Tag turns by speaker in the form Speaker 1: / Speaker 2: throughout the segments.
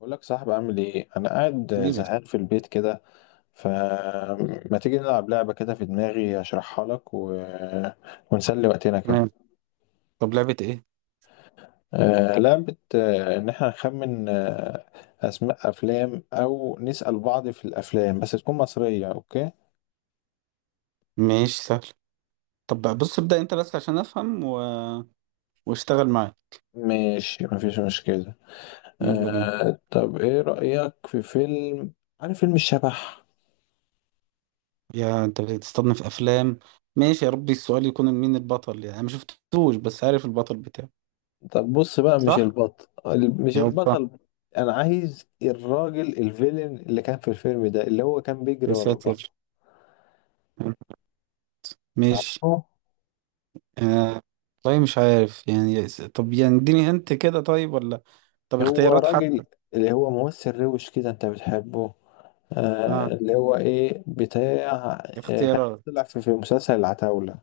Speaker 1: بقول لك صاحبي، عامل ايه؟ انا قاعد
Speaker 2: نيبل.
Speaker 1: زهقان في البيت كده. فما تيجي نلعب لعبة كده في دماغي اشرحها لك ونسلي وقتنا كده.
Speaker 2: تمام. طب لعبة ايه؟
Speaker 1: لعبة، ان احنا نخمن اسماء افلام او نسأل بعض في الافلام، بس تكون مصرية. اوكي،
Speaker 2: ماشي سهل. طب بقى بص ابدأ انت بس عشان افهم واشتغل معايا.
Speaker 1: ماشي، مفيش مشكلة.
Speaker 2: يلا بينا.
Speaker 1: طب ايه رأيك في فيلم؟ عارف فيلم الشبح؟
Speaker 2: يا انت بتستضنف افلام. ماشي يا ربي، السؤال يكون مين البطل، يعني انا ما شفتوش بس عارف البطل بتاعه.
Speaker 1: طب بص بقى، مش
Speaker 2: صح؟
Speaker 1: البطل مش
Speaker 2: يا رب.
Speaker 1: البطل. انا عايز الراجل الفيلن اللي كان في الفيلم ده، اللي هو كان بيجري
Speaker 2: يا
Speaker 1: ورا البطل.
Speaker 2: ساتر. ماشي.
Speaker 1: تعرفه؟
Speaker 2: آه... طيب مش عارف يعني طب يعني اديني هنت كده، طيب ولا طب
Speaker 1: هو
Speaker 2: اختيارات
Speaker 1: راجل،
Speaker 2: حتى.
Speaker 1: اللي هو ممثل روش كده انت بتحبه.
Speaker 2: اه.
Speaker 1: اللي هو ايه، بتاع. كان
Speaker 2: اختيارات.
Speaker 1: طلع في مسلسل العتاولة.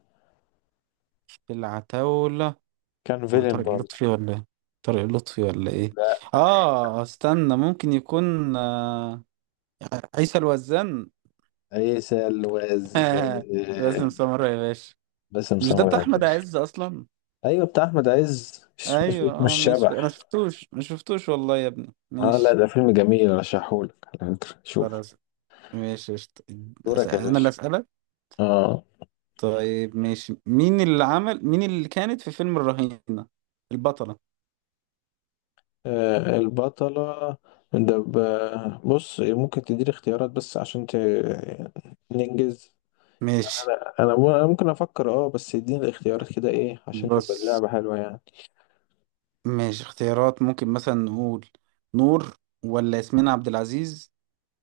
Speaker 2: العتاولة.
Speaker 1: كان
Speaker 2: هو
Speaker 1: فيلن
Speaker 2: طارق
Speaker 1: برضه.
Speaker 2: اللطفي ولا ايه؟ طارق اللطفي ولا ايه؟
Speaker 1: لا.
Speaker 2: اه استنى ممكن يكون. عيسى الوزان.
Speaker 1: عيسى الواز.
Speaker 2: باسم
Speaker 1: آه.
Speaker 2: سمرة يا باشا.
Speaker 1: باسم
Speaker 2: مش ده
Speaker 1: سمرة،
Speaker 2: بتاع احمد
Speaker 1: عباس.
Speaker 2: عز اصلا؟
Speaker 1: ايوه بتاع احمد عز، مش.
Speaker 2: ايوه
Speaker 1: مش
Speaker 2: اه ماشي انا
Speaker 1: شبح.
Speaker 2: شفتوش ما شفتوش والله يا ابني
Speaker 1: اه لا،
Speaker 2: ماشي.
Speaker 1: ده فيلم جميل ارشحهولك على فكرة. شوف.
Speaker 2: خلاص. ماشي قشطة.
Speaker 1: دورك يا
Speaker 2: انا اللي
Speaker 1: باشا.
Speaker 2: اسالك.
Speaker 1: اه.
Speaker 2: طيب ماشي، مين اللي كانت في فيلم الرهينة، البطلة.
Speaker 1: البطلة. ده بص، ممكن تديني اختيارات بس عشان ننجز. يعني
Speaker 2: ماشي.
Speaker 1: أنا ممكن افكر، اه، بس اديني الاختيارات كده ايه عشان يبقى
Speaker 2: بص.
Speaker 1: اللعبة حلوة يعني.
Speaker 2: ماشي اختيارات، ممكن مثلا نقول: نور ولا ياسمين عبد العزيز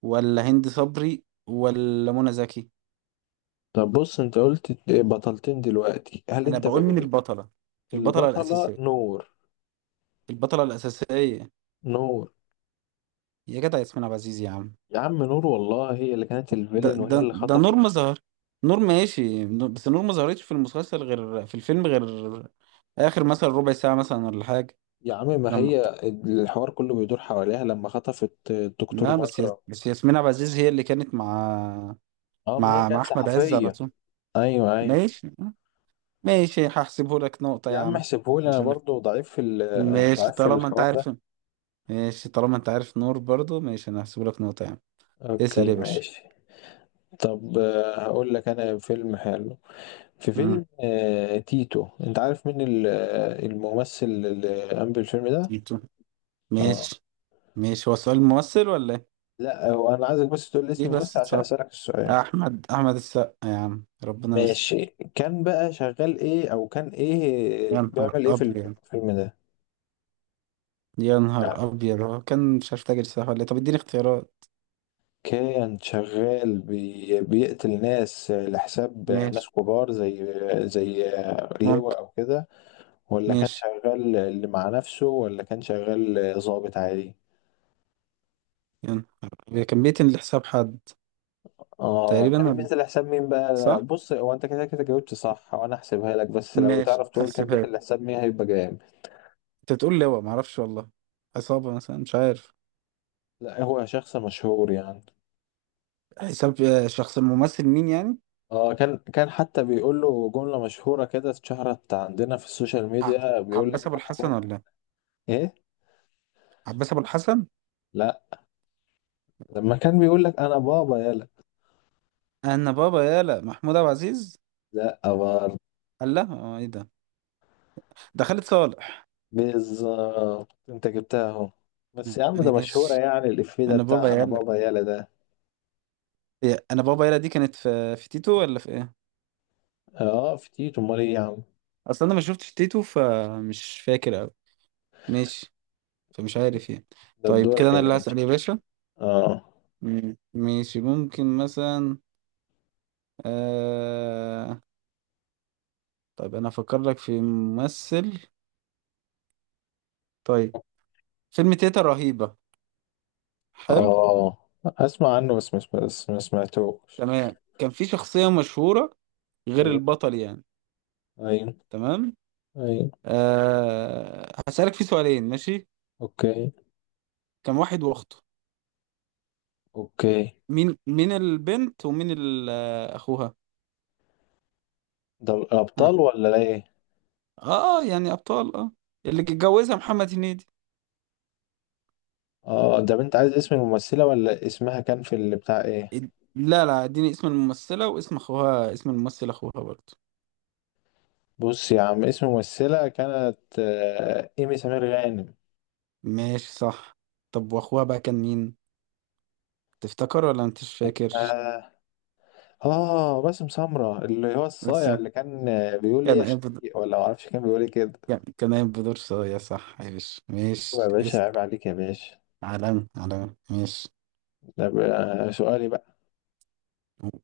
Speaker 2: ولا هند صبري ولا منى زكي.
Speaker 1: طب بص، انت قلت بطلتين دلوقتي، هل
Speaker 2: انا
Speaker 1: انت
Speaker 2: بقول مين البطله؟ البطله
Speaker 1: البطلة
Speaker 2: الاساسيه.
Speaker 1: نور.
Speaker 2: البطله الاساسيه.
Speaker 1: نور،
Speaker 2: يا جدع، ياسمين عبد العزيز يا عم.
Speaker 1: يا عم نور والله، هي اللي كانت
Speaker 2: ده
Speaker 1: الفيلن وهي
Speaker 2: ده
Speaker 1: اللي
Speaker 2: ده نور
Speaker 1: خطفت.
Speaker 2: ما ظهر. نور ماشي، بس نور ما ظهرتش في المسلسل غير في الفيلم، غير اخر مثلا ربع ساعه مثلا ولا حاجه.
Speaker 1: يا عم، ما
Speaker 2: لما بت...
Speaker 1: هي الحوار كله بيدور حواليها لما خطفت الدكتور
Speaker 2: لا،
Speaker 1: مكرم.
Speaker 2: بس ياسمين عبد العزيز هي اللي كانت مع
Speaker 1: اه ما هي كانت
Speaker 2: احمد عز على
Speaker 1: صحفية.
Speaker 2: طول.
Speaker 1: ايوه ايوه.
Speaker 2: ماشي. ماشي هحسبه لك نقطه
Speaker 1: يا
Speaker 2: يا
Speaker 1: عم
Speaker 2: عم.
Speaker 1: احسبهولي، انا
Speaker 2: مش انا.
Speaker 1: برضو ضعيف في
Speaker 2: ماشي
Speaker 1: ضعيف في
Speaker 2: طالما انت
Speaker 1: الحوار ده.
Speaker 2: عارف. ماشي طالما انت عارف، نور برضو ماشي، انا هحسب لك نقطة يعني. اسأل يا
Speaker 1: اوكي
Speaker 2: باشا.
Speaker 1: ماشي. طب هقول لك انا فيلم حلو. في
Speaker 2: مم.
Speaker 1: فيلم تيتو، انت عارف مين الممثل اللي قام بالفيلم ده؟
Speaker 2: تيتو.
Speaker 1: اه.
Speaker 2: ماشي. ماشي هو سؤال ممثل ولا ايه؟
Speaker 1: لا، هو انا عايزك بس تقول لي اسم
Speaker 2: ليه
Speaker 1: الممثل
Speaker 2: بس
Speaker 1: عشان
Speaker 2: صعب.
Speaker 1: اسالك السؤال.
Speaker 2: احمد السقا يا عم، ربنا
Speaker 1: ماشي.
Speaker 2: يستر.
Speaker 1: كان بقى شغال ايه، او كان ايه
Speaker 2: يا نهار
Speaker 1: بيعمل ايه في
Speaker 2: ابيض.
Speaker 1: الفيلم ده؟
Speaker 2: يا نهار
Speaker 1: يعني
Speaker 2: ابيض، هو كان مش عارف، تاجر سلاح ولا ايه؟ طب اديني اختيارات.
Speaker 1: كان شغال بيقتل ناس لحساب
Speaker 2: ماشي.
Speaker 1: ناس كبار، زي، زي
Speaker 2: ممكن.
Speaker 1: لواء او كده. ولا كان
Speaker 2: ماشي.
Speaker 1: شغال اللي مع نفسه، ولا كان شغال ضابط عادي؟
Speaker 2: يا نهار أبيض. كان بيتن لحساب حد.
Speaker 1: اه
Speaker 2: تقريبا
Speaker 1: كان
Speaker 2: ولا؟
Speaker 1: بينزل لحساب مين بقى؟
Speaker 2: صح.
Speaker 1: بص، هو انت كده كده جاوبت صح وانا هحسبها لك، بس لو
Speaker 2: ماشي
Speaker 1: تعرف تقول كان
Speaker 2: هحسبها
Speaker 1: بينزل
Speaker 2: لك.
Speaker 1: لحساب مين هيبقى جامد.
Speaker 2: انت تقول لي هو معرفش والله. عصابة مثلا مش عارف.
Speaker 1: لا، هو شخص مشهور يعني.
Speaker 2: حساب، شخص، الممثل مين يعني.
Speaker 1: اه، كان حتى بيقول له جملة مشهورة كده، اتشهرت عندنا في السوشيال
Speaker 2: ع-
Speaker 1: ميديا، بيقول لك
Speaker 2: عباس
Speaker 1: انا
Speaker 2: ابو الحسن
Speaker 1: بابا.
Speaker 2: ولا
Speaker 1: ايه؟
Speaker 2: عباس ابو الحسن.
Speaker 1: لا، لما كان بيقول لك انا بابا يلا.
Speaker 2: انا بابا يالا محمود عبد العزيز.
Speaker 1: لا برضه.
Speaker 2: قال لها ايه ده؟ ده خالد صالح.
Speaker 1: بالظبط، انت جبتها اهو. بس يا عم، ده مشهورة
Speaker 2: ماشي.
Speaker 1: يعني، الإفيه ده
Speaker 2: انا بابا
Speaker 1: بتاع أنا
Speaker 2: يالا.
Speaker 1: بابا يالا ده.
Speaker 2: إيه، انا بابا يالا دي كانت في تيتو ولا في ايه؟
Speaker 1: اه في تيتو، أمال إيه يا عم؟
Speaker 2: اصلا انا ما شفتش تيتو، فمش فاكر قوي. ماشي. فمش عارف يعني.
Speaker 1: ده
Speaker 2: طيب كده
Speaker 1: بدورك يا
Speaker 2: انا اللي
Speaker 1: باشا.
Speaker 2: هسأل يا باشا.
Speaker 1: اه.
Speaker 2: مم. ماشي ممكن مثلا آه... طيب انا افكر لك في ممثل. طيب فيلم تيتا رهيبة. حلو.
Speaker 1: اه أسمع عنه بس بس ما سمعتوش.
Speaker 2: تمام كان في شخصية مشهورة غير
Speaker 1: أيوه
Speaker 2: البطل يعني.
Speaker 1: أيوه
Speaker 2: تمام.
Speaker 1: أيوه.
Speaker 2: هسألك في سؤالين ماشي.
Speaker 1: أوكي
Speaker 2: كم واحد واخته.
Speaker 1: أوكي.
Speaker 2: مين البنت ومين اخوها.
Speaker 1: ده
Speaker 2: ها.
Speaker 1: الأبطال ولا إيه؟
Speaker 2: اه يعني ابطال اه. اللي اتجوزها محمد هنيدي.
Speaker 1: اه، ده أنت عايز اسم الممثلة ولا اسمها كان في اللي بتاع إيه؟
Speaker 2: إد- لا لا اديني اسم الممثلة واسم اخوها، اسم الممثل اخوها برضه.
Speaker 1: بص يا عم، اسم الممثلة كانت إيمي سمير غانم.
Speaker 2: ماشي صح. طب واخوها بقى كان مين؟ تفتكر ولا انت مش فاكر؟
Speaker 1: آه. اه، باسم سمرة، اللي هو
Speaker 2: بس
Speaker 1: الصايع، اللي كان بيقول ايه
Speaker 2: كان
Speaker 1: يا
Speaker 2: قايم بدور،
Speaker 1: شقيق، ولا معرفش كان بيقول ايه كده.
Speaker 2: كان قايم بدور صايع، صح يا باشا،
Speaker 1: طب يا
Speaker 2: ماشي
Speaker 1: باشا،
Speaker 2: اسأل.
Speaker 1: عيب عليك يا باشا.
Speaker 2: علم علم ماشي.
Speaker 1: ده بقى سؤالي بقى.
Speaker 2: قول.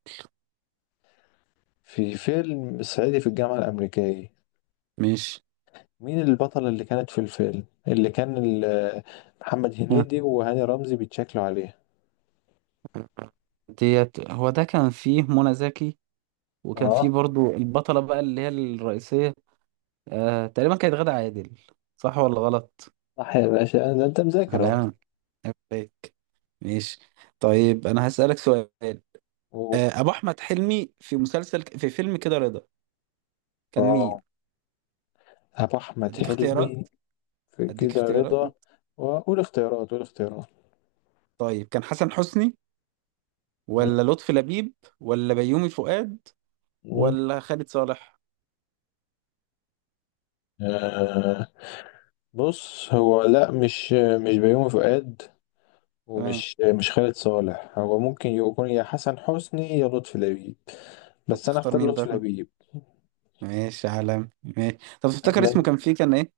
Speaker 1: في فيلم صعيدي في الجامعة الأمريكية،
Speaker 2: ماشي.
Speaker 1: مين البطلة اللي كانت في الفيلم، اللي كان محمد هنيدي وهاني رمزي بيتشكلوا عليها؟
Speaker 2: ديت هو ده كان فيه منى زكي، وكان فيه
Speaker 1: اه.
Speaker 2: برضو البطلة بقى اللي هي الرئيسية. آه تقريبا كانت غادة عادل. صح ولا غلط؟
Speaker 1: صح يا باشا، ده انت مذاكر اهو.
Speaker 2: على عليك. ماشي. طيب أنا هسألك سؤال.
Speaker 1: و-
Speaker 2: أبو أحمد حلمي في مسلسل في فيلم كده رضا، كان مين؟
Speaker 1: اه، أبو أحمد
Speaker 2: أديك اختيارات.
Speaker 1: حلمي في
Speaker 2: أديك
Speaker 1: كده
Speaker 2: اختيارات.
Speaker 1: رضا. وقول اختيارات، قول اختيارات.
Speaker 2: طيب كان حسن حسني
Speaker 1: مم.
Speaker 2: ولا لطفي لبيب ولا بيومي فؤاد ولا خالد صالح؟
Speaker 1: مم. بص هو، لا، مش بيومي فؤاد،
Speaker 2: تمام.
Speaker 1: ومش مش خالد صالح. هو ممكن يكون يا حسن حسني يا لطفي لبيب،
Speaker 2: طب
Speaker 1: بس انا
Speaker 2: تختار
Speaker 1: اختار
Speaker 2: مين
Speaker 1: لطفي
Speaker 2: بقى؟
Speaker 1: لبيب.
Speaker 2: ماشي عالم ماشي. طب
Speaker 1: بحب
Speaker 2: تفتكر اسمه
Speaker 1: من.
Speaker 2: كان فيه كان إيه؟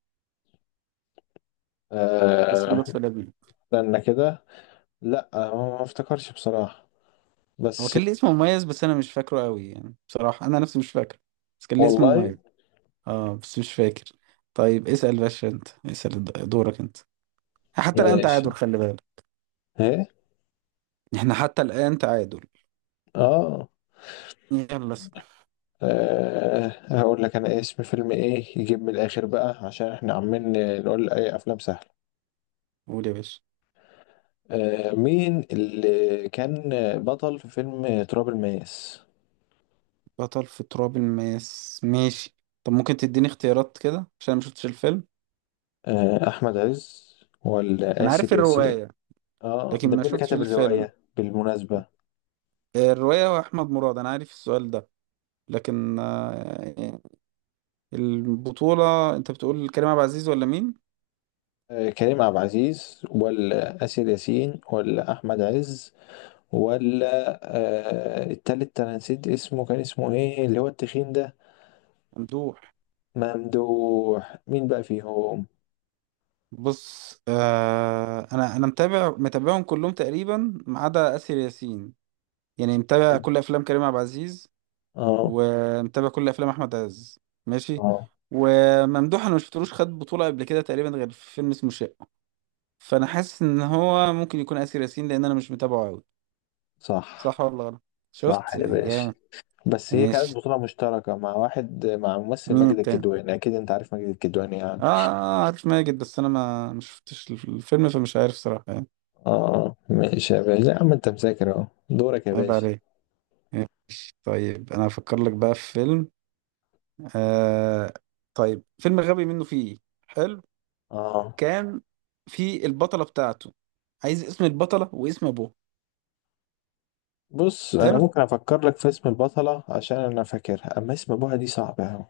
Speaker 2: اسم
Speaker 1: آه
Speaker 2: لطفي لبيب.
Speaker 1: استنى كده. لا، ما افتكرش بصراحة،
Speaker 2: هو
Speaker 1: بس.
Speaker 2: كان ليه اسم مميز بس انا مش فاكره قوي، يعني بصراحة انا نفسي مش فاكره. بس كان ليه اسم
Speaker 1: والله.
Speaker 2: مميز. اه بس مش فاكر. طيب اسأل باشا، انت اسأل دورك انت. حتى الآن
Speaker 1: ماشي
Speaker 2: تعادل، خلي بالك.
Speaker 1: ايه.
Speaker 2: احنا حتى الآن تعادل.
Speaker 1: اه.
Speaker 2: يلا اسأل.
Speaker 1: هقول لك انا اسم فيلم ايه يجيب من الاخر بقى، عشان احنا عمالين نقول اي افلام سهلة.
Speaker 2: قول يا باشا.
Speaker 1: مين اللي كان بطل في فيلم تراب الماس؟
Speaker 2: بطل في تراب الماس، ماشي. طب ممكن تديني اختيارات كده عشان ما شفتش الفيلم.
Speaker 1: أحمد عز ولا
Speaker 2: انا
Speaker 1: آسر
Speaker 2: عارف
Speaker 1: ياسين؟
Speaker 2: الرواية.
Speaker 1: اه
Speaker 2: لكن
Speaker 1: ده
Speaker 2: ما
Speaker 1: مين اللي
Speaker 2: شفتش
Speaker 1: كتب
Speaker 2: الفيلم.
Speaker 1: الرواية بالمناسبة؟
Speaker 2: الرواية هو احمد مراد، انا عارف السؤال ده، لكن البطولة، انت بتقول كريم عبد العزيز ولا مين؟
Speaker 1: كريم عبد العزيز ولا آسر ياسين ولا أحمد عز، ولا التالت، أنا نسيت اسمه، كان اسمه إيه اللي هو التخين ده؟
Speaker 2: ممدوح.
Speaker 1: ممدوح، مين بقى فيهم؟
Speaker 2: بص انا متابعهم كلهم تقريبا، ما عدا اسر ياسين. يعني متابع كل افلام كريم عبد العزيز،
Speaker 1: اه.
Speaker 2: ومتابع كل افلام احمد عز. ماشي.
Speaker 1: اه.
Speaker 2: وممدوح انا ما شفتلوش خد بطوله قبل كده تقريبا، غير في فيلم اسمه شقه. فانا حاسس ان هو ممكن يكون اسر ياسين، لان انا مش متابعه قوي.
Speaker 1: صح،
Speaker 2: صح ولا غلط؟
Speaker 1: صح
Speaker 2: شفت
Speaker 1: يا باشا.
Speaker 2: جامد.
Speaker 1: بس هي كانت
Speaker 2: ماشي.
Speaker 1: بطولة مشتركة مع واحد، مع ممثل
Speaker 2: مين
Speaker 1: ماجد
Speaker 2: التاني؟
Speaker 1: الكدواني، أكيد أنت عارف ماجد الكدواني يعني.
Speaker 2: اه عارف ماجد، بس انا ما شفتش الفيلم فمش عارف صراحه يعني.
Speaker 1: اه ماشي يا باشا، لا يا عم، انت مذاكر اهو. دورك يا
Speaker 2: عيب
Speaker 1: باشا.
Speaker 2: عليك. ماشي. طيب انا هفكر لك بقى في فيلم، آه طيب فيلم غبي منه فيه. حلو.
Speaker 1: اه،
Speaker 2: كان في البطلة بتاعته، عايز اسم البطلة واسم ابوها.
Speaker 1: بص، انا
Speaker 2: حلو.
Speaker 1: ممكن افكر لك في اسم البطلة عشان انا فاكرها، اما اسم ابوها دي صعبة اوي.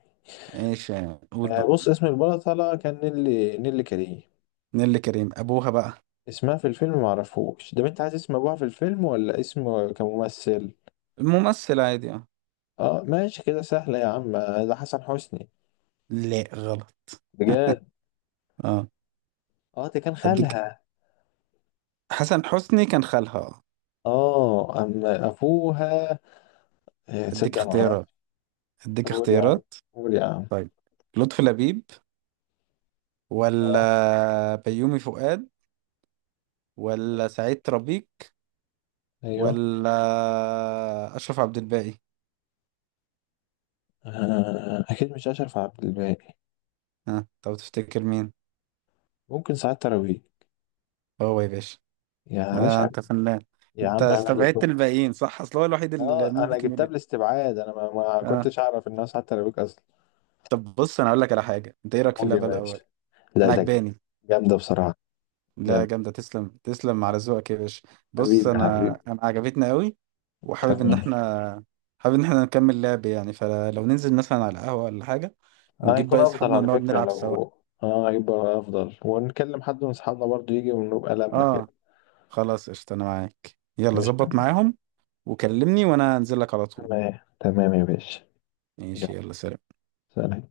Speaker 2: ايش. قول بقى.
Speaker 1: بص، اسم البطلة كان نيلي كريم.
Speaker 2: نيللي كريم. ابوها بقى؟
Speaker 1: اسمها في الفيلم معرفوش. ده انت عايز اسم ابوها في الفيلم ولا اسم كممثل؟
Speaker 2: ممثل عادي اه.
Speaker 1: اه ماشي كده سهلة يا عم، ده حسن حسني.
Speaker 2: لا غلط.
Speaker 1: بجد؟
Speaker 2: اه.
Speaker 1: اه، ده كان
Speaker 2: اديك.
Speaker 1: خالها.
Speaker 2: حسن حسني كان خالها اه.
Speaker 1: اه اما ابوها،
Speaker 2: اديك
Speaker 1: تصدق انا
Speaker 2: اختيارات.
Speaker 1: معرفش.
Speaker 2: اديك
Speaker 1: قول يا عم
Speaker 2: اختيارات.
Speaker 1: قول يا عم.
Speaker 2: طيب لطفي لبيب
Speaker 1: اه.
Speaker 2: ولا بيومي فؤاد ولا سعيد ربيك
Speaker 1: ايوه.
Speaker 2: ولا اشرف عبد الباقي.
Speaker 1: أكيد مش أشرف عبد الباقي.
Speaker 2: ها طب تفتكر مين؟
Speaker 1: ممكن سعاد تراويح.
Speaker 2: هو يا باشا.
Speaker 1: يا باشا
Speaker 2: انت فنان.
Speaker 1: يا
Speaker 2: انت
Speaker 1: عم عيب عليك
Speaker 2: استبعدت
Speaker 1: بقى.
Speaker 2: الباقيين صح، اصل هو الوحيد اللي
Speaker 1: أنا
Speaker 2: ممكن يقول
Speaker 1: جبتها
Speaker 2: إيه.
Speaker 1: بالاستبعاد، أنا ما
Speaker 2: اه.
Speaker 1: كنتش أعرف إنها سعاد تراويح أصلا.
Speaker 2: طب بص انا اقول لك على حاجه، انت ايه رايك في
Speaker 1: قول يا
Speaker 2: اللعبه
Speaker 1: باشا.
Speaker 2: الاول؟
Speaker 1: لا
Speaker 2: انا
Speaker 1: ده.
Speaker 2: عجباني.
Speaker 1: جامدة بصراحة.
Speaker 2: لا
Speaker 1: جامدة.
Speaker 2: جامده، تسلم تسلم على ذوقك يا باشا. بص
Speaker 1: حبيبي
Speaker 2: انا
Speaker 1: حبيبي.
Speaker 2: انا عجبتنا قوي. وحابب ان
Speaker 1: تمام.
Speaker 2: احنا حابب ان احنا نكمل لعب يعني، فلو ننزل مثلا على القهوه ولا حاجه ونجيب
Speaker 1: هيكون
Speaker 2: باقي
Speaker 1: أفضل
Speaker 2: اصحابنا
Speaker 1: على
Speaker 2: ونقعد
Speaker 1: فكرة
Speaker 2: نلعب سوا.
Speaker 1: لو، هيبقى أفضل ونكلم حد من أصحابنا برضه يجي ونبقى لمة كده.
Speaker 2: اه. خلاص قشطه، انا معاك، يلا
Speaker 1: ماشي
Speaker 2: ظبط
Speaker 1: تمام.
Speaker 2: معاهم وكلمني وانا انزل لك على طول.
Speaker 1: تمام تمام يا باشا.
Speaker 2: ماشي
Speaker 1: يلا.
Speaker 2: يلا سلام.
Speaker 1: سلام.